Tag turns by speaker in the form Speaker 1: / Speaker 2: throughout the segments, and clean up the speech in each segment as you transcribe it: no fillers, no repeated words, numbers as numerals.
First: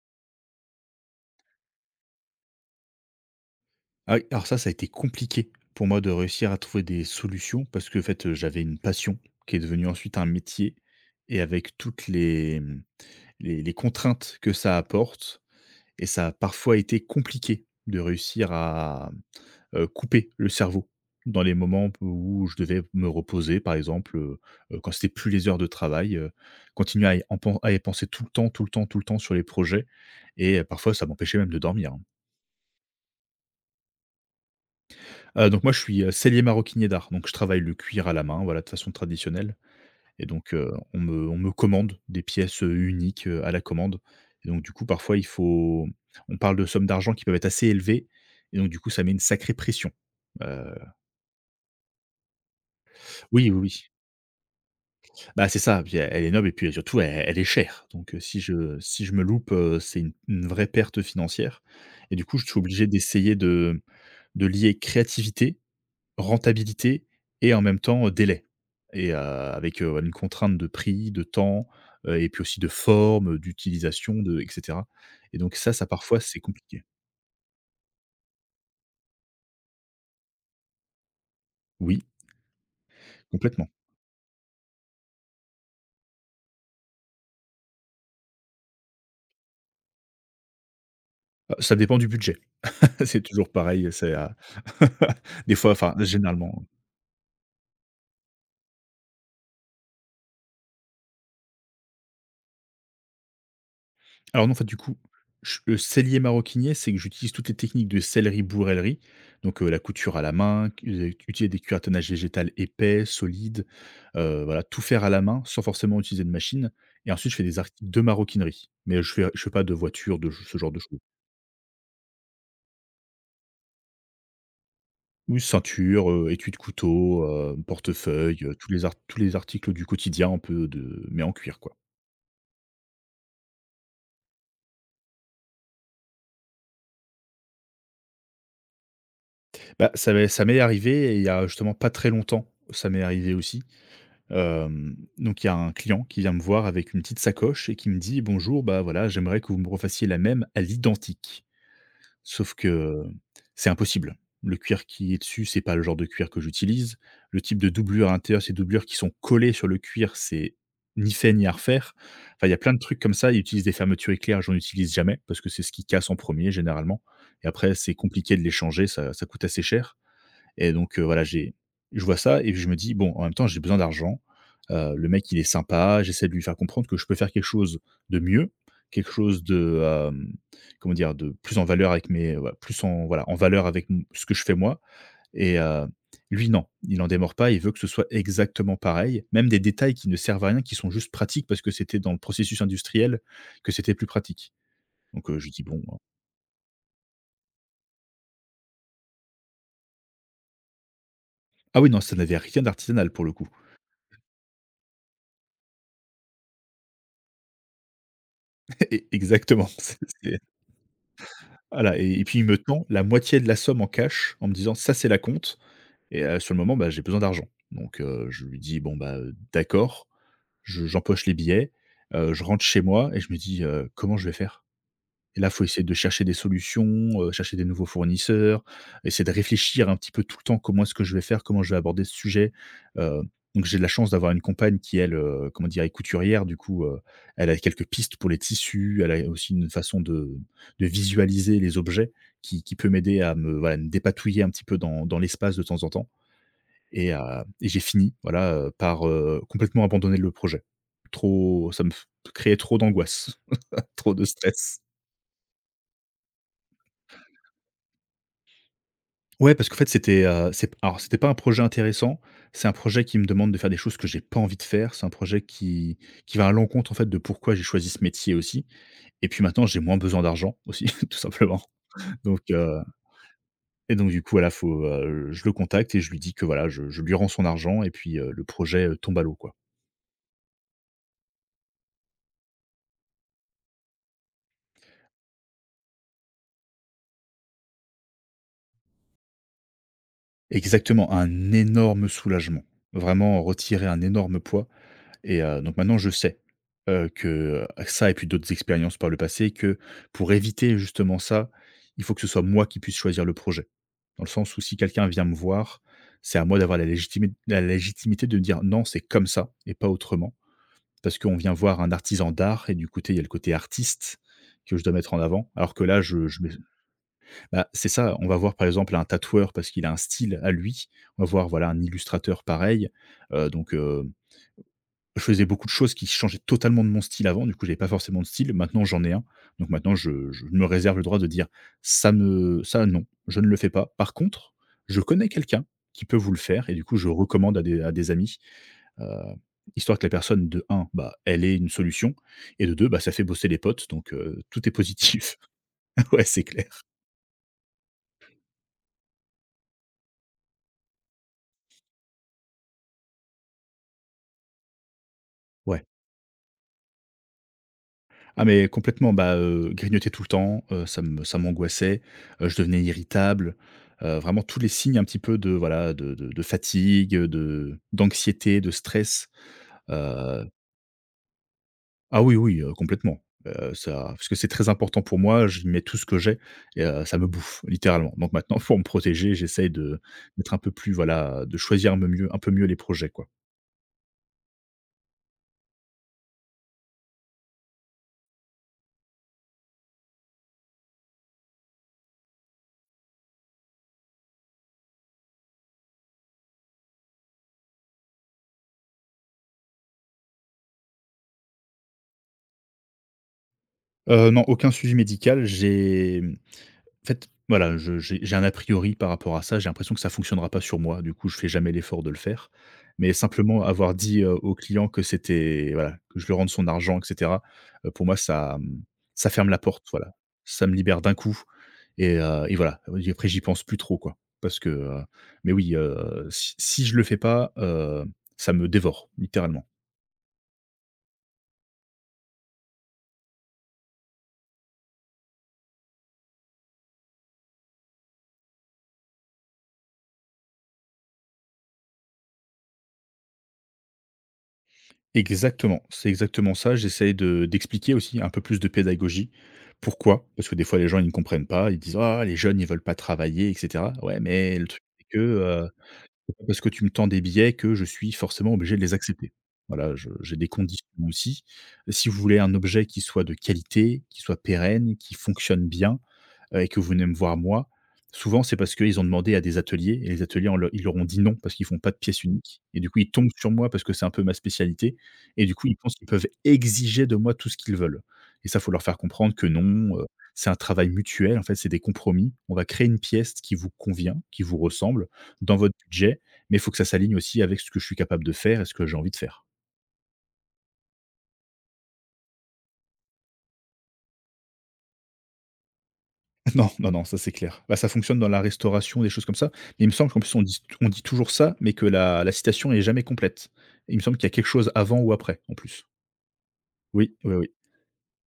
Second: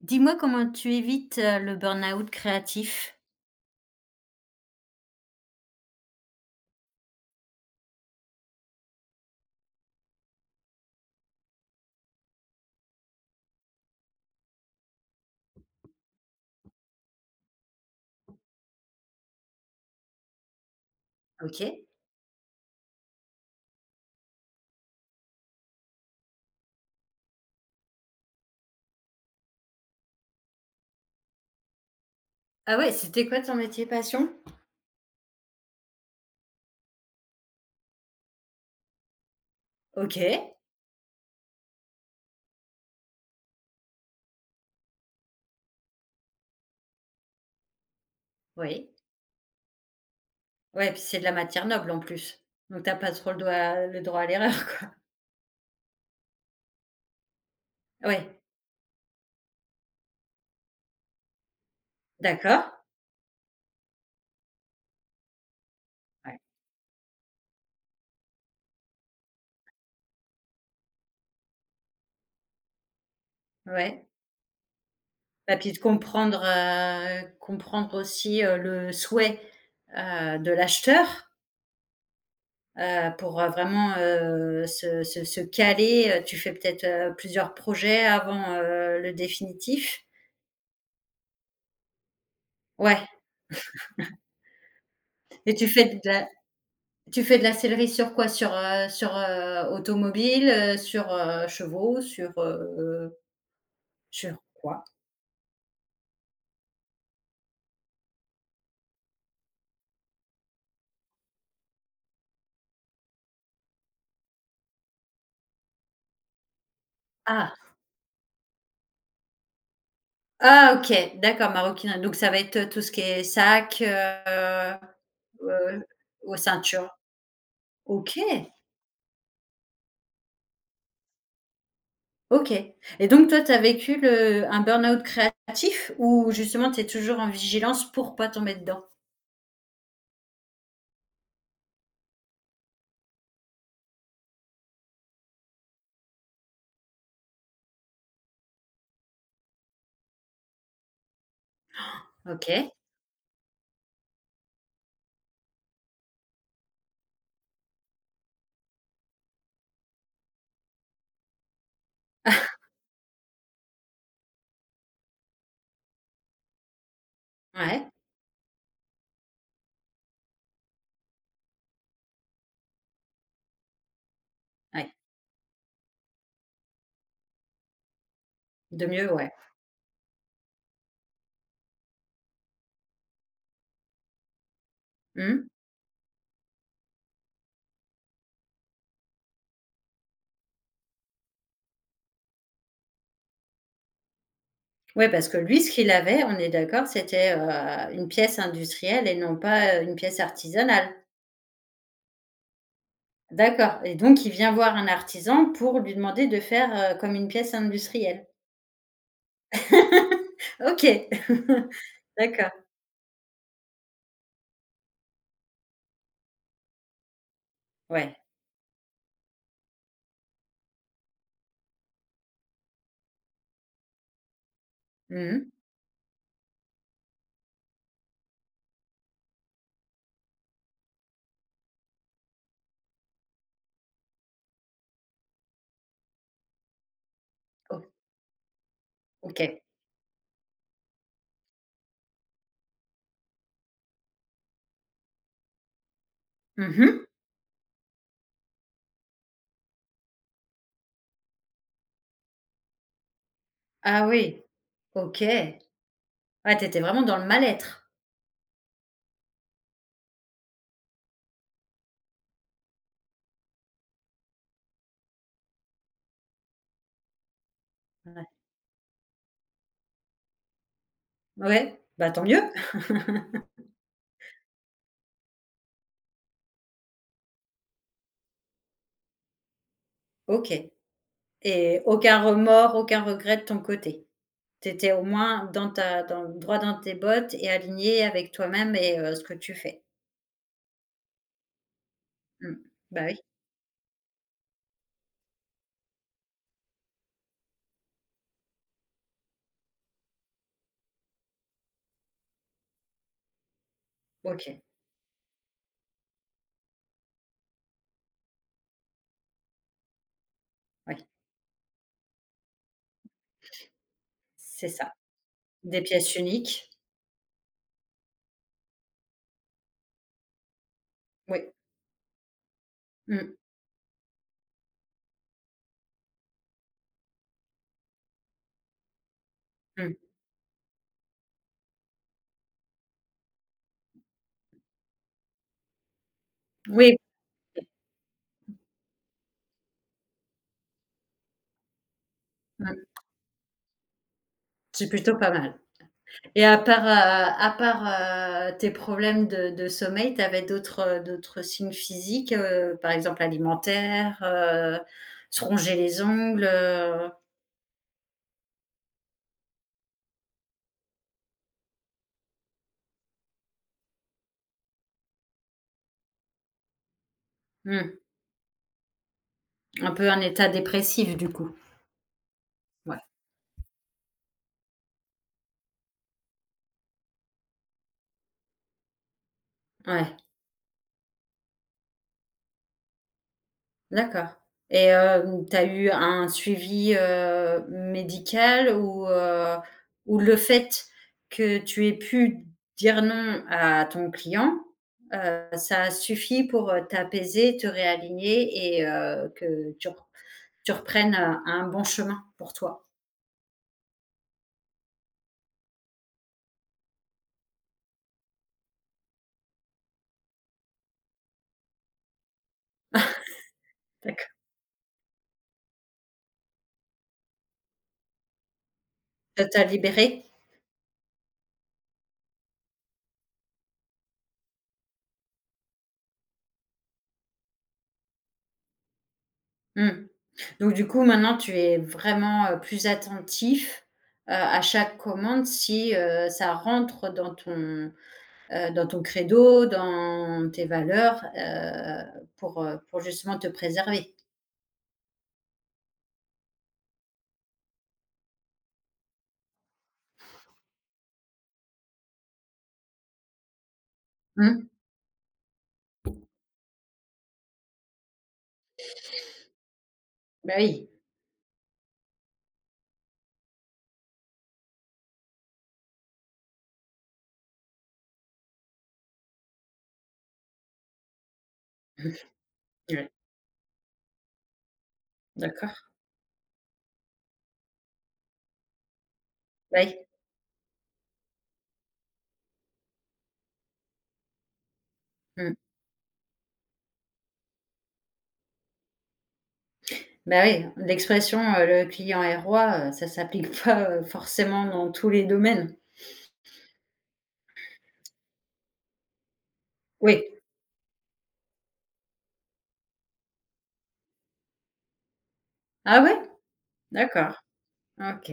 Speaker 1: Dis-moi comment tu évites, le burn-out créatif?
Speaker 2: Ah oui, alors ça a été compliqué pour moi de réussir à trouver des solutions parce que qu'en fait, j'avais une passion qui est devenue ensuite un métier et avec toutes les, mmh, les contraintes que ça apporte et ça a parfois été compliqué de réussir à couper le cerveau dans les
Speaker 1: OK.
Speaker 2: moments où je devais me reposer, par exemple, quand c'était plus les heures de travail, continuer à y penser tout le temps, tout le temps, tout le temps sur les projets et parfois ça m'empêchait même de dormir, hein.
Speaker 1: Ah ouais, c'était quoi ton métier passion?
Speaker 2: Donc moi je suis, sellier maroquinier d'art, donc je travaille le cuir à la main, voilà, de façon traditionnelle. Et
Speaker 1: OK,
Speaker 2: donc on me commande des pièces, uniques, à la commande et donc du coup parfois il faut on parle de sommes d'argent qui peuvent être assez élevées et donc du
Speaker 1: oui.
Speaker 2: coup ça met une sacrée pression. Heu,
Speaker 1: Ouais, puis c'est de la matière noble en plus. Donc t'as pas trop le
Speaker 2: oui, oui, oui.
Speaker 1: droit le droit à l'erreur quoi.
Speaker 2: Bah, c'est ça, puis elle est noble et puis surtout elle est chère donc
Speaker 1: Ouais,
Speaker 2: si je me loupe, c'est une vraie perte financière et du coup je suis
Speaker 1: d'accord.
Speaker 2: obligé d'essayer de lier créativité,
Speaker 1: Ouais.
Speaker 2: rentabilité et en même temps, délai et avec, une contrainte de prix, de temps, et puis aussi de forme,
Speaker 1: Ouais.
Speaker 2: d'utilisation, de et cetera, et donc
Speaker 1: Bah, puis
Speaker 2: ça
Speaker 1: de
Speaker 2: ça parfois c'est compliqué.
Speaker 1: comprendre aussi, le souhait, de l'acheteur,
Speaker 2: Oui,
Speaker 1: pour,
Speaker 2: complètement.
Speaker 1: vraiment, se caler, tu fais peut-être, plusieurs projets avant, le définitif?
Speaker 2: Ça dépend du budget.
Speaker 1: Ouais
Speaker 2: C'est toujours pareil, c'est,
Speaker 1: et
Speaker 2: des fois, enfin généralement.
Speaker 1: tu fais de la sellerie sur quoi? Sur, automobile, sur, chevaux, sur
Speaker 2: Alors non, en fait, du
Speaker 1: quoi?
Speaker 2: coup, ch le sellier maroquinier, c'est que j'utilise toutes les techniques de sellerie-bourrellerie, donc la couture à la main, cu utiliser des curatanages végétal épais, solides, voilà, tout faire à la main sans forcément utiliser de machine et ensuite je fais des
Speaker 1: Ah!
Speaker 2: articles de maroquinerie, mais je fais pas de voiture, de ce genre
Speaker 1: Ah
Speaker 2: de choses.
Speaker 1: OK, d'accord, maroquinerie. Donc ça va être, tout ce qui est sac,
Speaker 2: Oui,
Speaker 1: heu,
Speaker 2: ceinture,
Speaker 1: ou
Speaker 2: étui de
Speaker 1: ceinture.
Speaker 2: couteau,
Speaker 1: OK,
Speaker 2: portefeuille, tous les articles du quotidien un peu, de mais en cuir, quoi.
Speaker 1: OK. Et donc toi, tu as vécu le un burn-out créatif où justement tu es toujours en vigilance pour pas tomber dedans?
Speaker 2: Bah, ça m'est arrivé et il y a justement pas très longtemps, ça m'est arrivé aussi. Donc il y a un client qui vient me voir avec une petite sacoche et qui me dit: «Bonjour, bah, voilà, j'aimerais que vous me refassiez la même à l'identique». Sauf
Speaker 1: OK.
Speaker 2: que c'est impossible. Le cuir qui est dessus, c'est pas le genre de cuir que j'utilise. Le type de doublure à l'intérieur, ces doublures qui sont collées sur le cuir, c'est ni fait ni à refaire. Enfin, il y a plein de trucs comme ça. Ils utilisent des fermetures éclair, j'en utilise jamais parce que c'est ce qui casse en premier généralement et après
Speaker 1: Ouais,
Speaker 2: c'est compliqué de les changer, ça ça coûte assez cher. Et donc, voilà, j'ai je vois ça et je me dis: «Bon, en même temps, j'ai besoin d'argent».
Speaker 1: ouais,
Speaker 2: Le mec, il est sympa, j'essaie de lui faire comprendre que je peux faire quelque chose de mieux,
Speaker 1: de
Speaker 2: quelque
Speaker 1: mieux, ouais.
Speaker 2: chose de, comment dire? De plus en valeur avec mes, ouais, plus en, voilà, en valeur avec m ce que je fais moi
Speaker 1: Mmh.
Speaker 2: et lui, non, il en démord pas, il veut que ce soit exactement pareil, même des détails qui ne servent à rien, qui sont juste pratiques parce que c'était dans le processus industriel que c'était plus pratique.
Speaker 1: Ouais, parce
Speaker 2: Donc,
Speaker 1: que
Speaker 2: je
Speaker 1: lui,
Speaker 2: dis:
Speaker 1: ce
Speaker 2: «Bon»,
Speaker 1: qu'il
Speaker 2: hein.
Speaker 1: avait, on est d'accord, c'était, une pièce industrielle et non pas, une pièce artisanale?
Speaker 2: Ah oui, non, ça n'avait rien d'artisanal pour le coup.
Speaker 1: D'accord et donc il vient voir un artisan pour lui demander de faire, comme une pièce industrielle?
Speaker 2: E Exactement, c'est
Speaker 1: OK.
Speaker 2: voilà. Et puis il
Speaker 1: D'accord.
Speaker 2: me tend la moitié de la somme en cash en me disant: «Ça, c'est la compte» et sur le moment, bah, j'ai besoin d'argent. Donc
Speaker 1: Ouais.
Speaker 2: je lui dis: «Bon, bah, d'accord». Je j'empoche les billets, je rentre chez moi et je me dis: comment je vais faire?» Et là,
Speaker 1: Mmh.
Speaker 2: faut essayer de chercher des solutions, chercher des nouveaux fournisseurs, essayer de réfléchir un petit peu tout le temps: «Comment est-ce que je vais faire? Comment je vais aborder ce sujet?» heu, donc j'ai de la chance d'avoir une compagne qui, elle, comment dire, est couturière. Du coup, elle a
Speaker 1: O
Speaker 2: quelques pistes pour les tissus, elle a
Speaker 1: OK.
Speaker 2: aussi une façon de visualiser les objets qui peut m'aider à me, voilà, me dépatouiller un petit peu dans l'espace de temps en temps
Speaker 1: Mmh.
Speaker 2: et heu et j'ai fini, voilà, par, complètement abandonner le projet. Trop, ça me f créait trop d'angoisse,
Speaker 1: Ah
Speaker 2: trop de
Speaker 1: oui.
Speaker 2: stress.
Speaker 1: OK. Ah, t'étais vraiment dans le mal-être?
Speaker 2: Ouais, parce qu'en fait, c'était, c'est alors c'était pas un projet intéressant. C'est un projet qui me demande de faire des choses que j'ai pas envie de faire. C'est un projet qui va à l'encontre, en fait, de pourquoi j'ai choisi ce
Speaker 1: Ouais.
Speaker 2: métier aussi et puis maintenant, j'ai moins besoin d'argent aussi, tout simplement.
Speaker 1: Ouais, bah, tant mieux.
Speaker 2: Donc, heu et donc du coup, voilà, faut, je le contacte et je lui dis que, voilà, je lui rends son argent et puis, le projet, tombe à l'eau, quoi.
Speaker 1: OK, et aucun remords, aucun regret de ton côté? Tu étais au moins dans ta dans droit dans tes bottes et aligné avec toi-même et ce que tu fais.
Speaker 2: Exactement, un énorme
Speaker 1: Mmh.
Speaker 2: soulagement.
Speaker 1: Bah, oui,
Speaker 2: Vraiment retirer un énorme poids. Et donc maintenant je sais, que ça et puis d'autres expériences par le passé, que pour éviter justement ça, il faut que ce soit moi qui puisse choisir le projet. Dans le sens
Speaker 1: OK,
Speaker 2: où si quelqu'un vient me voir, c'est à moi d'avoir la légitimité de dire: «Non, c'est comme ça et pas autrement».
Speaker 1: oui,
Speaker 2: Parce qu'on vient voir un artisan d'art et du côté, il y a le côté artiste
Speaker 1: c'est
Speaker 2: que je dois
Speaker 1: ça.
Speaker 2: mettre en avant. Alors
Speaker 1: Des
Speaker 2: que là,
Speaker 1: pièces
Speaker 2: je mets,
Speaker 1: uniques,
Speaker 2: bah, c'est ça, on va voir par exemple un tatoueur parce qu'il a un style à lui, on va voir,
Speaker 1: oui.
Speaker 2: voilà, un illustrateur pareil,
Speaker 1: Mmh,
Speaker 2: donc je faisais beaucoup de choses qui changeaient totalement de mon style avant, du coup, j'avais pas forcément de style. Maintenant, j'en ai un. Donc maintenant,
Speaker 1: mmh.
Speaker 2: je me réserve le droit de dire: «Ça me, ça non, je ne le fais pas». Par contre, je connais quelqu'un qui peut vous le faire et du
Speaker 1: Oui,
Speaker 2: coup, je recommande à des amis, heu, histoire que la personne, de un, bah, elle ait une solution et de
Speaker 1: mmh,
Speaker 2: deux, bah, ça fait bosser les potes donc tout est
Speaker 1: c'est plutôt pas
Speaker 2: positif.
Speaker 1: mal
Speaker 2: Ouais, c'est
Speaker 1: et à
Speaker 2: clair.
Speaker 1: part, heu, à part, tes problèmes de sommeil, tu avais d'autres signes physiques, par exemple alimentaires, se ronger
Speaker 2: Ouais.
Speaker 1: les ongles?
Speaker 2: Ah mais complètement, bah, grignoter tout le temps, ça m'angoissait, je devenais irritable, vraiment tous les signes un petit peu de, voilà, de fatigue, de
Speaker 1: Mmh,
Speaker 2: d'anxiété, de stress,
Speaker 1: un peu un
Speaker 2: heu
Speaker 1: état dépressif du coup?
Speaker 2: ah oui, oui,
Speaker 1: Ouais,
Speaker 2: complètement, ça parce que c'est très important pour moi, je mets tout ce que j'ai et ça me bouffe littéralement. Donc maintenant pour me protéger, j'essaye de
Speaker 1: ouais.
Speaker 2: d'être un peu plus, voilà, de choisir me mieux un peu mieux les projets, quoi.
Speaker 1: D'accord et tu as eu un suivi, médical ou le fait que tu aies pu dire non à ton client, ça a suffi pour, t'apaiser, te réaligner et que tu reprennes, un bon chemin pour toi?
Speaker 2: Non, aucun suivi médical, j'ai en fait, voilà, je j'ai un a priori par rapport à ça. J'ai l'impression que ça fonctionnera pas sur moi. Du coup, je fais jamais l'effort de le faire. Mais simplement avoir
Speaker 1: D'acc
Speaker 2: dit, au client que c'était, voilà, que je lui rende son argent, et cetera, pour moi ça, ça
Speaker 1: Ça
Speaker 2: ferme la
Speaker 1: t'a
Speaker 2: porte, voilà.
Speaker 1: libéré?
Speaker 2: Ça me libère d'un coup et voilà. Oui, après j'y pense plus trop, quoi. Parce que, mais oui, si je le fais pas, ça me dévore, littéralement.
Speaker 1: Mmh. Donc du coup, maintenant tu es vraiment, plus attentif, à chaque commande si, ça rentre dans ton credo, dans tes valeurs, pour justement te préserver.
Speaker 2: Exactement, c'est exactement ça. J'essaye de d'expliquer aussi un peu plus de pédagogie. Pourquoi? Parce que des fois, les gens, ils ne comprennent pas. Ils disent: «Ah, les jeunes, ils veulent pas travailler, et cetera». Ouais, mais
Speaker 1: Mmh.
Speaker 2: le truc, c'est que, c'est pas parce que tu me tends des billets que je suis forcément obligé de les accepter. Voilà, je j'ai des
Speaker 1: Bah,
Speaker 2: conditions
Speaker 1: oui.
Speaker 2: aussi. Si vous voulez un objet qui soit de qualité, qui soit pérenne, qui fonctionne bien, et que vous venez me voir moi, souvent c'est parce qu'ils ont demandé à des ateliers et les ateliers on leur ils leur ont dit non parce qu'ils font pas de pièces uniques et du coup
Speaker 1: Ouais,
Speaker 2: ils tombent sur moi parce que c'est un peu ma spécialité et du coup ils
Speaker 1: d'accord.
Speaker 2: pensent qu'ils peuvent exiger de moi tout ce qu'ils veulent et ça, faut leur faire comprendre que
Speaker 1: Oui.
Speaker 2: non, c'est un travail mutuel, en fait, c'est des compromis. On va créer une pièce qui vous convient, qui vous ressemble
Speaker 1: Mmh.
Speaker 2: dans votre budget, mais il faut que ça s'aligne aussi avec ce que je suis capable de faire et ce que j'ai envie de faire.
Speaker 1: Bah, oui, l'expression, «le client est roi», ça s'applique pas, forcément dans tous les domaines.
Speaker 2: Non, non, non, ça c'est clair. Bah, ça fonctionne dans la restauration, des choses comme ça. Mais il me semble qu'en
Speaker 1: Oui.
Speaker 2: plus on dit toujours ça, mais que la citation est jamais complète. Il me semble qu'il y a quelque chose avant ou après, en plus.
Speaker 1: Ah ouais?
Speaker 2: Oui, oui,
Speaker 1: D'accord.
Speaker 2: oui.
Speaker 1: OK.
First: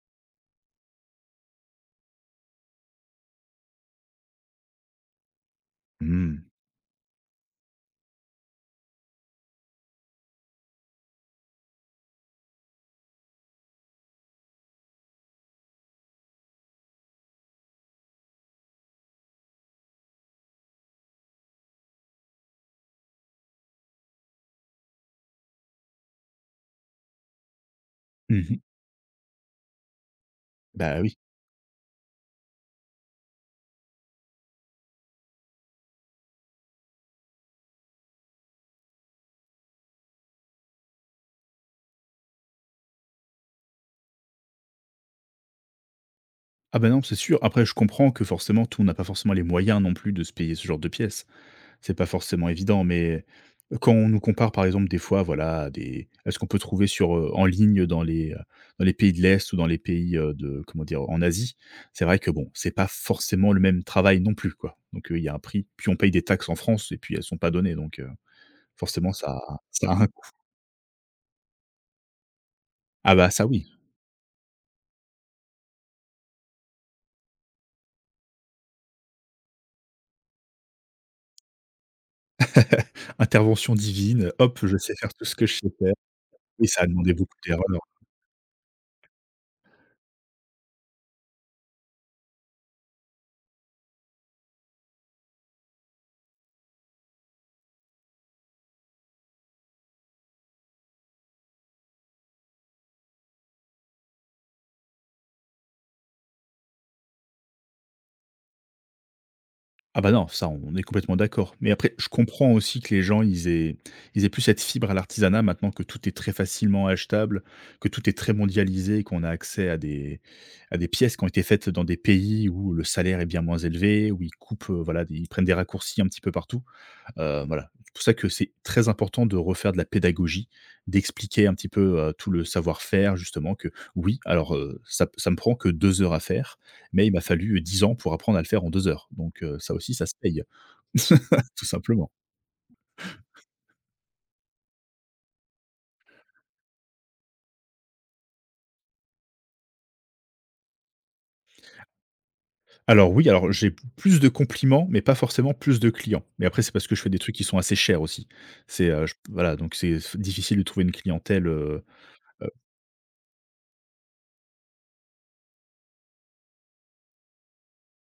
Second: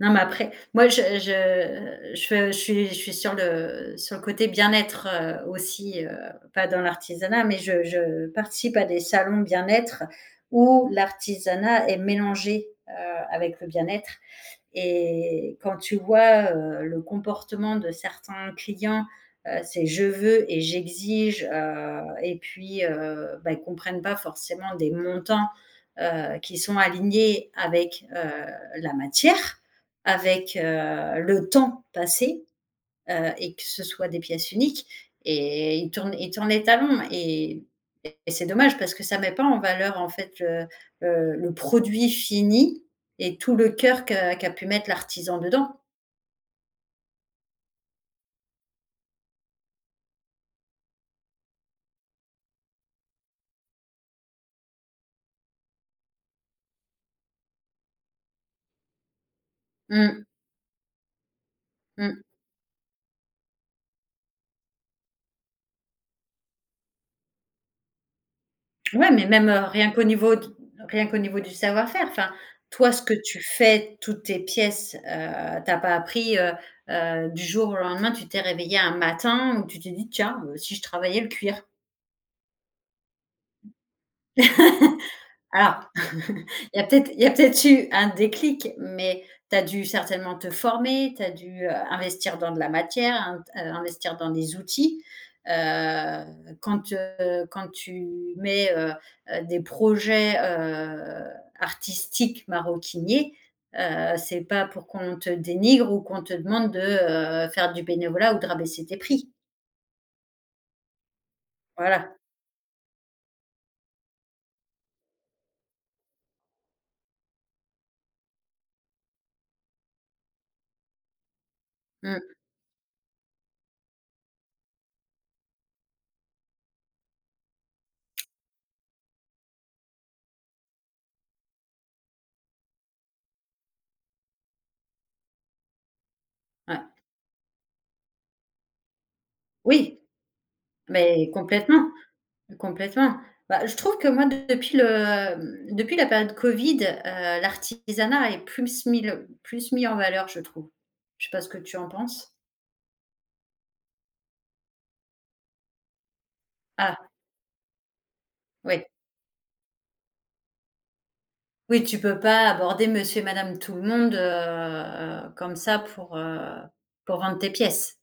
Speaker 1: Non, mais après, moi, je suis sur le côté bien-être, aussi,
Speaker 2: Mmh.
Speaker 1: pas dans l'artisanat, mais je participe à des salons bien-être où l'artisanat est mélangé, avec le bien-être et quand tu vois, le comportement de certains clients, c'est: «Je veux et j'exige», et puis, bah, ils comprennent pas forcément des montants, qui sont alignés avec,
Speaker 2: Mmh.
Speaker 1: la matière, avec
Speaker 2: Bah, oui.
Speaker 1: le temps passé, et que ce soit des pièces uniques. Et il tourne les talons. Et c'est dommage parce que ça ne met pas en valeur en fait le produit fini et tout le cœur qu'a pu mettre l'artisan dedans.
Speaker 2: Ah, bah, non, c'est sûr. Après je comprends que forcément tout n'a pas forcément les moyens non plus de se payer ce genre de pièces. C'est pas forcément évident, mais quand on nous compare, par exemple, des fois, voilà, à ce qu'on peut trouver sur, en ligne dans dans les pays de l'Est ou dans les pays,
Speaker 1: Mm,
Speaker 2: de comment dire? En Asie, c'est vrai
Speaker 1: mm.
Speaker 2: que bon, c'est pas forcément le même travail non plus, quoi. Donc, il y a un prix. Puis on paye des taxes en France et puis elles sont pas données, donc,
Speaker 1: Ouais,
Speaker 2: forcément
Speaker 1: mais
Speaker 2: ça
Speaker 1: même,
Speaker 2: ça a un coût.
Speaker 1: rien qu'au niveau du savoir-faire, enfin, toi, ce que
Speaker 2: Ah bah,
Speaker 1: tu
Speaker 2: ça oui.
Speaker 1: fais, toutes tes pièces, tu pas appris, du jour au lendemain, tu t'es réveillé un matin où tu t'es dit: «Tiens, si je travaillais le cuir».
Speaker 2: Intervention divine, hop, je sais faire tout ce que je sais
Speaker 1: Alors,
Speaker 2: faire. Et
Speaker 1: il y
Speaker 2: ça
Speaker 1: a
Speaker 2: a
Speaker 1: peut-être
Speaker 2: demandé
Speaker 1: il y a
Speaker 2: beaucoup
Speaker 1: peut-être
Speaker 2: d'erreurs.
Speaker 1: eu un déclic, mais tu as dû certainement te former, tu as dû, investir dans de la matière, in investir dans des outils. Heu, quand tu mets, des projets, artistiques maroquiniers, c'est pas pour qu'on te dénigre ou qu'on te demande de, faire du bénévolat ou de rabaisser tes prix.
Speaker 2: Ah bah non, ça, on est complètement d'accord. Mais après, je
Speaker 1: Voilà.
Speaker 2: comprends aussi que les gens, ils aient plus cette fibre à l'artisanat maintenant que tout est très facilement achetable, que tout est très mondialisé, qu'on a accès à des pièces qui ont été faites dans des
Speaker 1: Mmh.
Speaker 2: pays où le salaire est bien moins élevé, où ils coupent, voilà, ils prennent des raccourcis un petit peu partout. Voilà. C'est pour ça que c'est très important de refaire de la pédagogie, d'expliquer un petit peu, tout le savoir-faire justement que oui, alors, ça me prend que 2 heures à faire,
Speaker 1: Ouais.
Speaker 2: mais il m'a fallu 10 ans pour apprendre à le faire en 2 heures. Donc, ça aussi,
Speaker 1: Oui,
Speaker 2: ça se paye,
Speaker 1: mais
Speaker 2: tout
Speaker 1: complètement.
Speaker 2: simplement.
Speaker 1: Complètement. Bah, je trouve que moi, depuis la période Covid, l'artisanat est plus mis le plus mis en valeur, je trouve. Je sais pas ce que tu en penses?
Speaker 2: Alors oui, alors j'ai plus de compliments, mais pas forcément plus de clients. Mais après, c'est parce que
Speaker 1: Ah,
Speaker 2: je fais des trucs qui sont assez chers aussi.
Speaker 1: oui.
Speaker 2: C'est, je voilà, donc c'est difficile de trouver une clientèle,
Speaker 1: Oui,
Speaker 2: heu.
Speaker 1: tu peux pas aborder monsieur et madame tout le monde, comme ça pour vendre tes pièces.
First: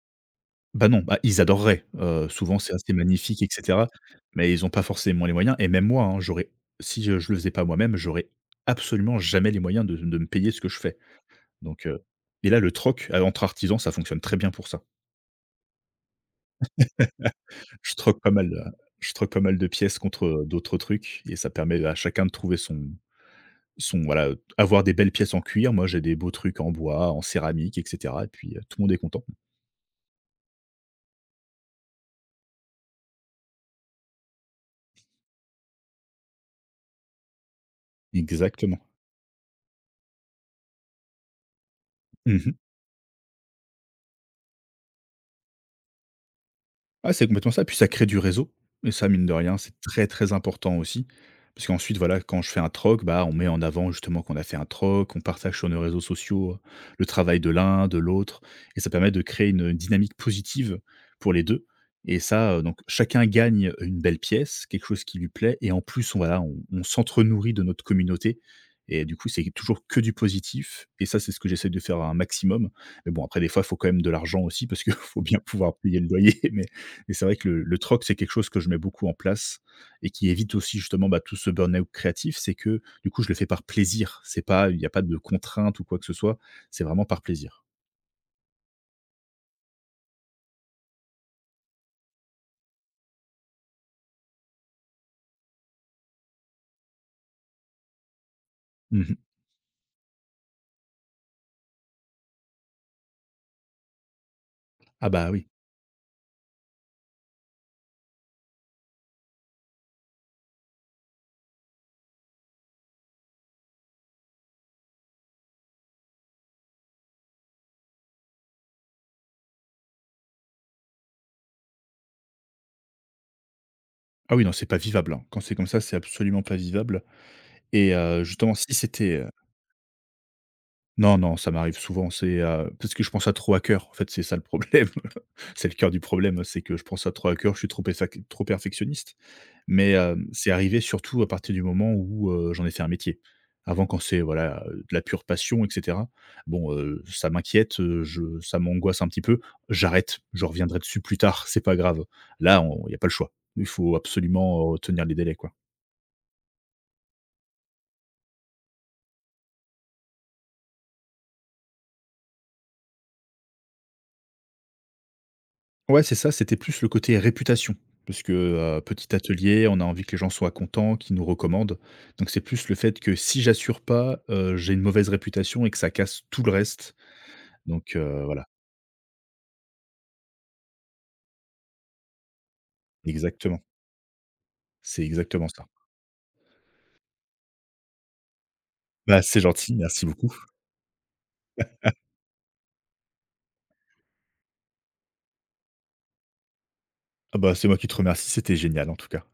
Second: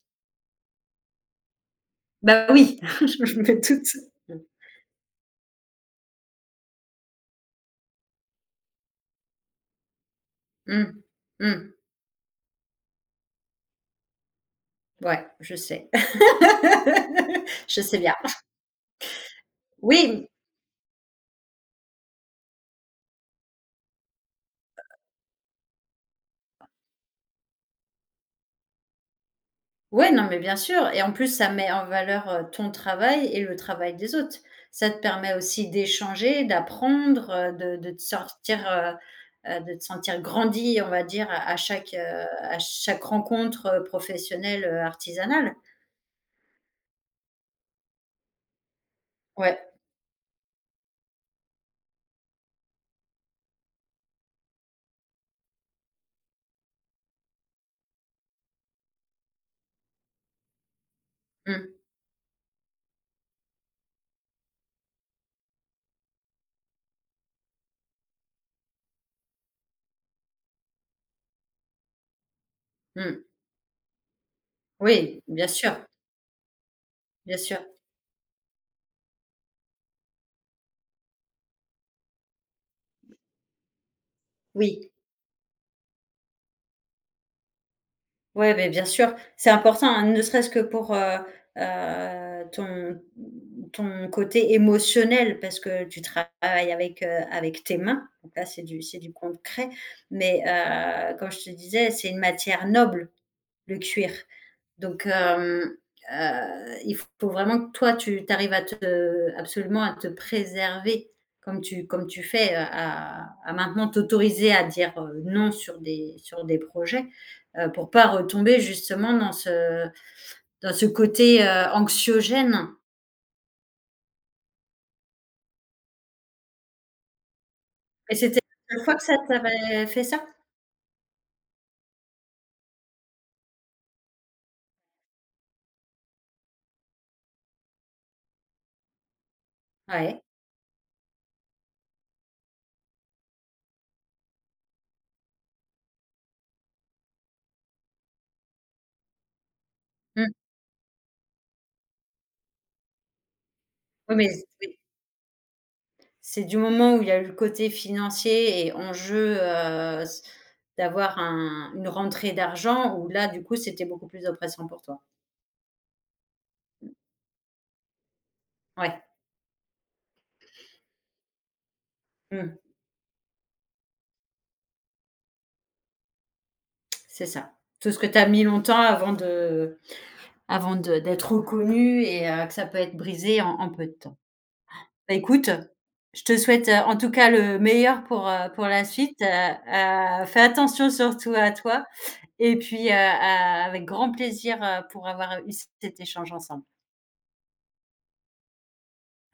Speaker 2: Bah, non, bah, ils adoreraient,
Speaker 1: Bah
Speaker 2: souvent c'est
Speaker 1: oui,
Speaker 2: assez
Speaker 1: je
Speaker 2: magnifique
Speaker 1: me
Speaker 2: et
Speaker 1: doute.
Speaker 2: cetera,
Speaker 1: Mmh.
Speaker 2: mais ils ont pas forcément les moyens et même moi, hein, j'aurais si, je le faisais pas moi-même, j'aurais absolument jamais les moyens de me payer ce que je
Speaker 1: Mmh.
Speaker 2: fais,
Speaker 1: Mmh.
Speaker 2: donc heu. Et là, le troc, entre artisans, ça fonctionne très bien pour ça.
Speaker 1: Ouais, je sais. Je
Speaker 2: Je
Speaker 1: sais bien.
Speaker 2: troque pas mal, je troque pas mal de pièces contre,
Speaker 1: Oui,
Speaker 2: d'autres trucs et ça permet à chacun de trouver son son voilà, avoir des belles pièces en cuir, moi j'ai des beaux trucs en bois, en céramique et cetera et puis, tout le monde est content.
Speaker 1: ouais, non, mais bien sûr et en plus, ça met en valeur, ton travail et le travail des autres. Ça te permet aussi d'échanger, d'apprendre, de te sortir,
Speaker 2: Exactement.
Speaker 1: de te sentir grandi, on va dire, à à chaque, heu,
Speaker 2: Mmh.
Speaker 1: à chaque rencontre, professionnelle, artisanale.
Speaker 2: Ah, c'est complètement ça, puis ça crée du réseau et ça, mine de rien,
Speaker 1: Ouais.
Speaker 2: c'est très, très important aussi. Parce qu'ensuite, voilà, quand je fais un troc, bah, on met en avant justement qu'on a fait un troc, on partage sur nos réseaux sociaux, le travail de l'un, de l'autre et ça permet de créer une dynamique positive pour les
Speaker 1: Mmh,
Speaker 2: deux. Et ça, donc chacun gagne une belle pièce, quelque chose qui lui plaît et en plus, on voilà, on s'entre-nourrit de notre communauté et du coup, c'est toujours que du positif et ça, c'est ce que j'essaie de faire un maximum. Mais bon,
Speaker 1: mmh.
Speaker 2: après des fois, il faut quand même de l'argent aussi parce qu'il
Speaker 1: Oui,
Speaker 2: faut bien
Speaker 1: bien sûr,
Speaker 2: pouvoir payer le loyer mais et c'est vrai
Speaker 1: bien
Speaker 2: que
Speaker 1: sûr.
Speaker 2: le troc, c'est quelque chose que je mets beaucoup en place et qui évite aussi justement, bah, tout ce burn-out créatif. C'est que, du coup, je le fais par plaisir. C'est pas il y
Speaker 1: Oui.
Speaker 2: a pas de contrainte ou quoi que ce soit. C'est vraiment par plaisir.
Speaker 1: Ouais, mais bien sûr, c'est important, hein, ne serait-ce que pour, heu, ton ton côté émotionnel parce que tu travailles avec, avec tes mains, donc là, c'est du
Speaker 2: Mmh.
Speaker 1: concret, mais comme je te disais, c'est une matière noble, le cuir. Donc,
Speaker 2: Ah bah, oui.
Speaker 1: il faut vraiment que toi, tu arrives à te absolument à te préserver comme tu fais, à maintenant t'autoriser à dire, non sur des projets, pour pas retomber justement dans ce côté, anxiogène
Speaker 2: Ah oui, non, c'est pas vivable, hein. Quand c'est comme ça, c'est absolument pas vivable et
Speaker 1: et c'était
Speaker 2: justement, si
Speaker 1: la seule fois que ça
Speaker 2: c'était.
Speaker 1: t'avait fait ça?
Speaker 2: Non, non, ça m'arrive souvent. C'est, parce que je pense à trop à cœur. En fait, c'est ça le problème. C'est le cœur du problème, c'est que je pense à trop à cœur. Je suis trop perfectionniste. Mais,
Speaker 1: Ouais.
Speaker 2: c'est arrivé surtout à partir du moment où, j'en ai fait un métier. Avant quand c'est voilà, de la pure passion et cetera, bon, ça m'inquiète, je ça m'angoisse un petit peu, j'arrête,
Speaker 1: Mmh.
Speaker 2: je reviendrai dessus plus tard, c'est pas grave. Là, il y a pas le choix. Il faut
Speaker 1: Oui, mais
Speaker 2: absolument,
Speaker 1: oui.
Speaker 2: tenir les délais, quoi.
Speaker 1: C'est du moment où il y a eu le côté financier et enjeu, s d'avoir un une rentrée d'argent où là, du coup, c'était beaucoup plus oppressant pour toi.
Speaker 2: Ouais, c'est ça, c'était plus le côté réputation parce que,
Speaker 1: Ouais,
Speaker 2: petit atelier, on a envie que les gens soient contents, qu'ils nous recommandent. Donc c'est
Speaker 1: mmh,
Speaker 2: plus le fait que si j'assure pas, j'ai une mauvaise réputation et que ça casse tout le reste.
Speaker 1: c'est ça. Tout
Speaker 2: Donc,
Speaker 1: ce que tu as mis
Speaker 2: voilà,
Speaker 1: longtemps avant de d'être reconnu et que ça peut être brisé en
Speaker 2: exactement.
Speaker 1: en peu de temps.
Speaker 2: C'est
Speaker 1: Bah, écoute,
Speaker 2: exactement ça.
Speaker 1: je te souhaite, en tout cas le meilleur pour la suite,
Speaker 2: Bah, c'est gentil, merci beaucoup.
Speaker 1: fais attention surtout à toi et puis, a avec grand plaisir, pour avoir eu cet échange ensemble.
Speaker 2: Ah bah, c'est moi qui te remercie, c'était génial en tout cas.